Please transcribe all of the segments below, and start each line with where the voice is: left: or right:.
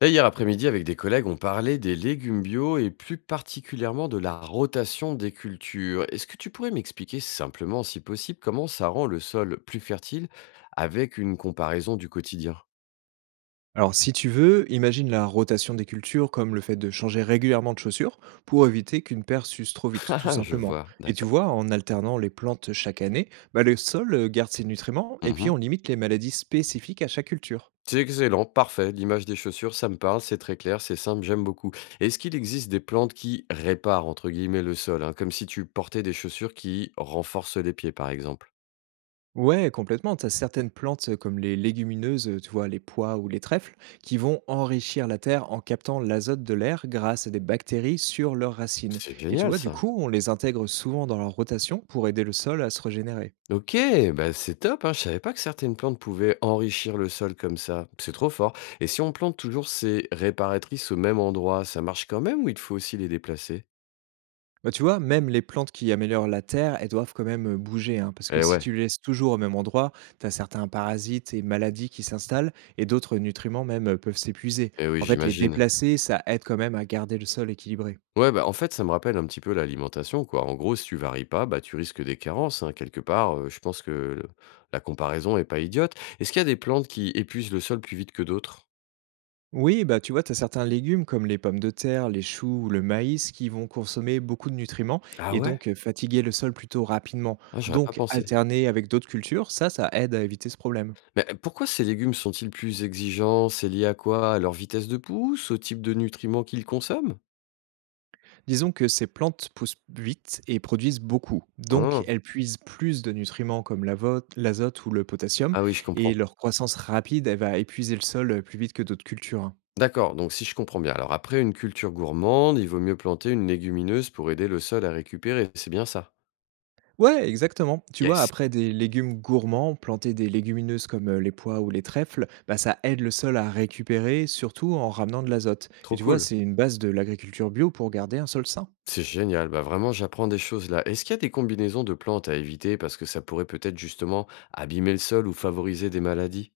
left: Là, hier après-midi, avec des collègues, on parlait des légumes bio et plus particulièrement de la rotation des cultures. Est-ce que tu pourrais m'expliquer simplement, si possible, comment ça rend le sol plus fertile avec une comparaison du quotidien?
right: Alors, si tu veux, imagine la rotation des cultures comme le fait de changer régulièrement de chaussures pour éviter qu'une paire s'use trop vite, tout
left: Ah, je
right: simplement.
left: vois,
right: Et tu
left: d'accord.
right: vois, en alternant les plantes chaque année, bah, le sol garde ses nutriments et puis
left: Mhm.
right: on limite les maladies spécifiques à chaque culture.
left: C'est excellent, parfait. L'image des chaussures, ça me parle, c'est très clair, c'est simple, j'aime beaucoup. Est-ce qu'il existe des plantes qui réparent, entre guillemets, le sol, hein, comme si tu portais des chaussures qui renforcent les pieds, par exemple?
right: Ouais, complètement. Tu as certaines plantes comme les légumineuses, tu vois, les pois ou les trèfles, qui vont enrichir la terre en captant l'azote de l'air grâce à des bactéries sur leurs racines.
left: C'est
right: Et tu
left: génial,
right: vois, du
left: ça.
right: coup, on les intègre souvent dans leur rotation pour aider le sol à se régénérer.
left: OK, bah, c'est top, hein. Je savais pas que certaines plantes pouvaient enrichir le sol comme ça. C'est trop fort. Et si on plante toujours ces réparatrices au même endroit, ça marche quand même ou il faut aussi les déplacer?
right: Bah, tu vois, même les plantes qui améliorent la terre, elles doivent quand même, bouger, hein, parce que
left: Eh
right: si tu
left: ouais,
right: les laisses toujours au même endroit, tu as certains parasites et maladies qui s'installent et d'autres nutriments même, peuvent s'épuiser.
left: eh oui,
right: En fait, les
left: j'imagine.
right: déplacer, ça aide quand même à garder le sol équilibré.
left: Ouais, bah en fait, ça me rappelle un petit peu l'alimentation, quoi. En gros, si tu varies pas, bah tu risques des carences, hein. Quelque part, je pense que la comparaison est pas idiote. Est-ce qu'il y a des plantes qui épuisent le sol plus vite que d'autres?
right: Oui, bah, tu vois, tu as certains légumes comme les pommes de terre, les choux ou le maïs qui vont consommer beaucoup de nutriments
left: Ah
right: et
left: ouais?
right: donc, fatiguer le sol plutôt rapidement.
left: Ah, j'aurais pas
right: Donc
left: pensé.
right: alterner avec d'autres cultures, ça aide à éviter ce problème.
left: Mais, pourquoi ces légumes sont-ils plus exigeants? C'est lié à quoi? À leur vitesse de pousse? Au type de nutriments qu'ils consomment?
right: Disons que ces plantes poussent vite et produisent beaucoup, donc
left: Hein.
right: elles puisent plus de nutriments comme l'azote ou le potassium,
left: Ah oui, je
right: et
left: comprends.
right: leur croissance rapide, elle va épuiser le sol plus vite que d'autres cultures, hein.
left: D'accord, donc si je comprends bien, alors après une culture gourmande, il vaut mieux planter une légumineuse pour aider le sol à récupérer, c'est bien ça?
right: Ouais, exactement. Tu vois,
left: Yes.
right: après des légumes gourmands, planter des légumineuses comme les pois ou les trèfles, bah, ça aide le sol à récupérer, surtout en ramenant de l'azote. Et
left: Trop
right: tu vois,
left: cool.
right: c'est une base de l'agriculture bio pour garder un sol sain.
left: C'est génial, bah, vraiment j'apprends des choses là. Est-ce qu'il y a des combinaisons de plantes à éviter parce que ça pourrait peut-être justement abîmer le sol ou favoriser des maladies?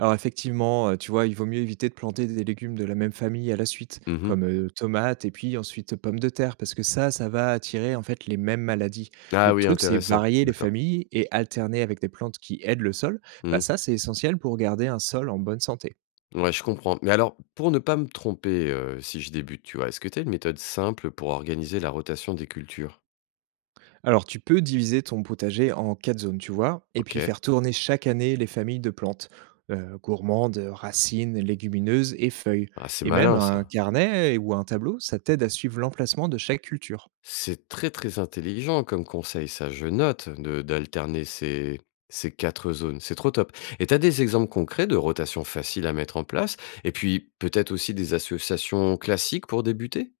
right: Alors effectivement, tu vois, il vaut mieux éviter de planter des légumes de la même famille à la suite,
left: Mmh.
right: comme, tomates et puis ensuite pommes de terre, parce que ça va attirer en fait les mêmes maladies. Le
left: Ah oui,
right: truc, c'est
left: intéressant.
right: varier les
left: D'accord.
right: familles et alterner avec des plantes qui aident le sol. Bah,
left: Mmh.
right: ça, c'est essentiel pour garder un sol en bonne santé.
left: Ouais, je comprends. Mais alors, pour ne pas me tromper, si je débute, tu vois, est-ce que tu as une méthode simple pour organiser la rotation des cultures?
right: Alors tu peux diviser ton potager en 4 zones, tu vois, et puis
left: OK.
right: faire tourner chaque année les familles de plantes, gourmandes, racines, légumineuses et feuilles.
left: Ah, c'est
right: Et même
left: malin
right: un
left: ça.
right: carnet ou un tableau, ça t'aide à suivre l'emplacement de chaque culture.
left: C'est très, très intelligent comme conseil ça, je note de d'alterner ces ces 4 zones, c'est trop top. Et tu as des exemples concrets de rotation facile à mettre en place? Et puis peut-être aussi des associations classiques pour débuter?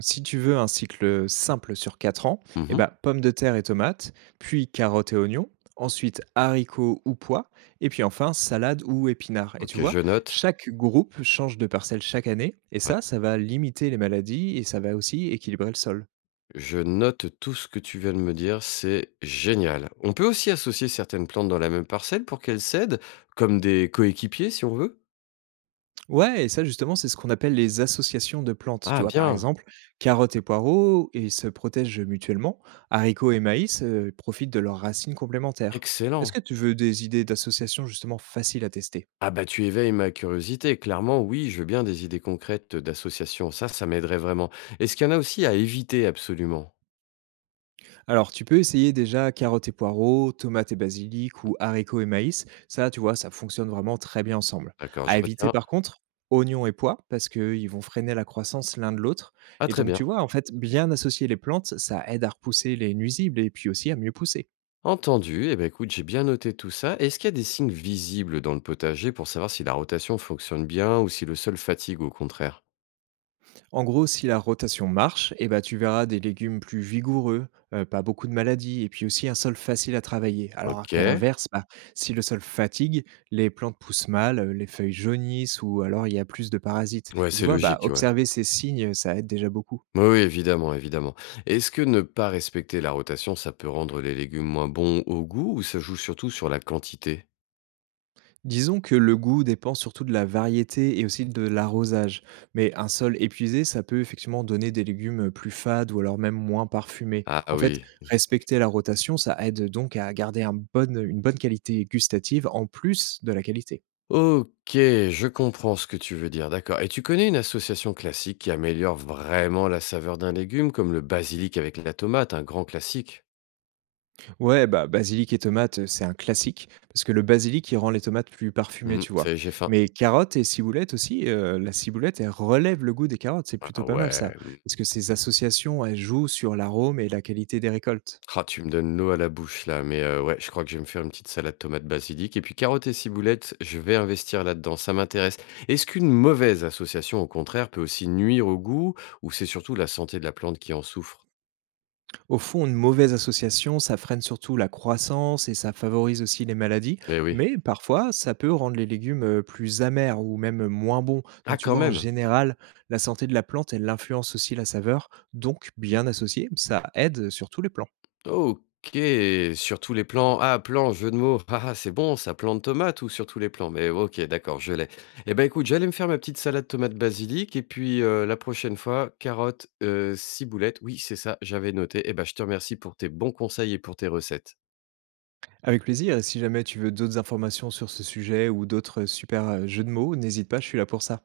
right: Si tu veux un cycle simple sur 4 ans, eh
left: Mmh.
right: ben, pommes de terre et tomates, puis carottes et oignons, ensuite haricots ou pois, et puis enfin salade ou épinards. Et tu
left: OK,
right: vois,
left: je note.
right: chaque groupe change de parcelle chaque année, et
left: Ouais.
right: ça va limiter les maladies et ça va aussi équilibrer le sol.
left: Je note tout ce que tu viens de me dire, c'est génial. On peut aussi associer certaines plantes dans la même parcelle pour qu'elles s'aident, comme des coéquipiers si on veut.
right: Ouais, et ça justement, c'est ce qu'on appelle les associations de plantes. Tu
left: Ah
right: vois, par
left: bien,
right: exemple, carottes et poireaux, ils se protègent mutuellement, haricots et maïs profitent de leurs racines complémentaires. Est-ce
left: excellent.
right: que tu veux des idées d'associations justement faciles à tester?
left: Ah bah tu éveilles ma curiosité, clairement oui, je veux bien des idées concrètes d'associations, ça m'aiderait vraiment. Est-ce qu'il y en a aussi à éviter absolument?
right: Alors, tu peux essayer déjà carottes et poireaux, tomates et basilic ou haricots et maïs. Ça, tu vois, ça fonctionne vraiment très bien ensemble.
left: D'accord,
right: À
left: je
right: éviter,
left: retiens.
right: par contre, oignons et pois, parce qu'ils vont freiner la croissance l'un de l'autre.
left: Ah
right: Et
left: très
right: donc, tu
left: bien.
right: vois, en fait, bien associer les plantes, ça aide à repousser les nuisibles et puis aussi à mieux pousser.
left: Entendu, eh ben écoute, j'ai bien noté tout ça. Est-ce qu'il y a des signes visibles dans le potager pour savoir si la rotation fonctionne bien ou si le sol fatigue au contraire?
right: En gros, si la rotation marche, eh ben, tu verras des légumes plus vigoureux, pas beaucoup de maladies et puis aussi un sol facile à travailler. Alors
left: Ok.
right: qu'à l'inverse, bah, si le sol fatigue, les plantes poussent mal, les feuilles jaunissent ou alors il y a plus de parasites
left: Ouais,
right: et tu
left: c'est
right: vois, bah,
left: logique, ouais.
right: observer ces signes, ça aide déjà beaucoup.
left: Oui, oui, évidemment, évidemment. Est-ce que ne pas respecter la rotation, ça peut rendre les légumes moins bons au goût ou ça joue surtout sur la quantité?
right: Disons que le goût dépend surtout de la variété et aussi de l'arrosage. Mais un sol épuisé, ça peut effectivement donner des légumes plus fades ou alors même moins parfumés.
left: Ah ah
right: En fait,
left: oui.
right: respecter la rotation, ça aide donc à garder une bonne qualité gustative en plus de la qualité.
left: Ok, je comprends ce que tu veux dire, d'accord. Et tu connais une association classique qui améliore vraiment la saveur d'un légume, comme le basilic avec la tomate, un grand classique?
right: Ouais, bah basilic et tomates, c'est un classique parce que le basilic, il rend les tomates plus parfumées,
left: Hmm,
right: tu
left: ça
right: vois.
left: y est, j'ai faim.
right: Mais carottes et ciboulette aussi, la ciboulette, elle relève le goût des carottes, c'est plutôt
left: Ah
right: pas mal ça.
left: ouais.
right: Parce que ces associations, elles jouent sur l'arôme et la qualité des récoltes.
left: Ah, tu me donnes l'eau à la bouche là, mais ouais, je crois que je vais me faire une petite salade tomate basilic et puis carottes et ciboulette, je vais investir là-dedans, ça m'intéresse. Est-ce qu'une mauvaise association, au contraire, peut aussi nuire au goût ou c'est surtout la santé de la plante qui en souffre?
right: Au fond, une mauvaise association, ça freine surtout la croissance et ça favorise aussi les maladies,
left: Eh oui.
right: mais parfois, ça peut rendre les légumes plus amers ou même moins bons. Donc
left: Ah,
right: tu
left: quand
right: vois, en
left: même!
right: général, la santé de la plante, elle influence aussi la saveur, donc bien associée, ça aide sur tous les plans.
left: OK, sur tous les plans. Ah, plan, jeu de mots. Ah, ah, c'est bon ça, plan de tomate ou sur tous les plans? Mais OK, d'accord, je l'ai. Eh ben, écoute, j'allais me faire ma petite salade tomate basilic et puis, la prochaine fois, carottes, ciboulette. Oui, c'est ça, j'avais noté. Eh ben, je te remercie pour tes bons conseils et pour tes recettes.
right: Avec plaisir, et si jamais tu veux d'autres informations sur ce sujet ou d'autres super jeux de mots, n'hésite pas, je suis là pour ça.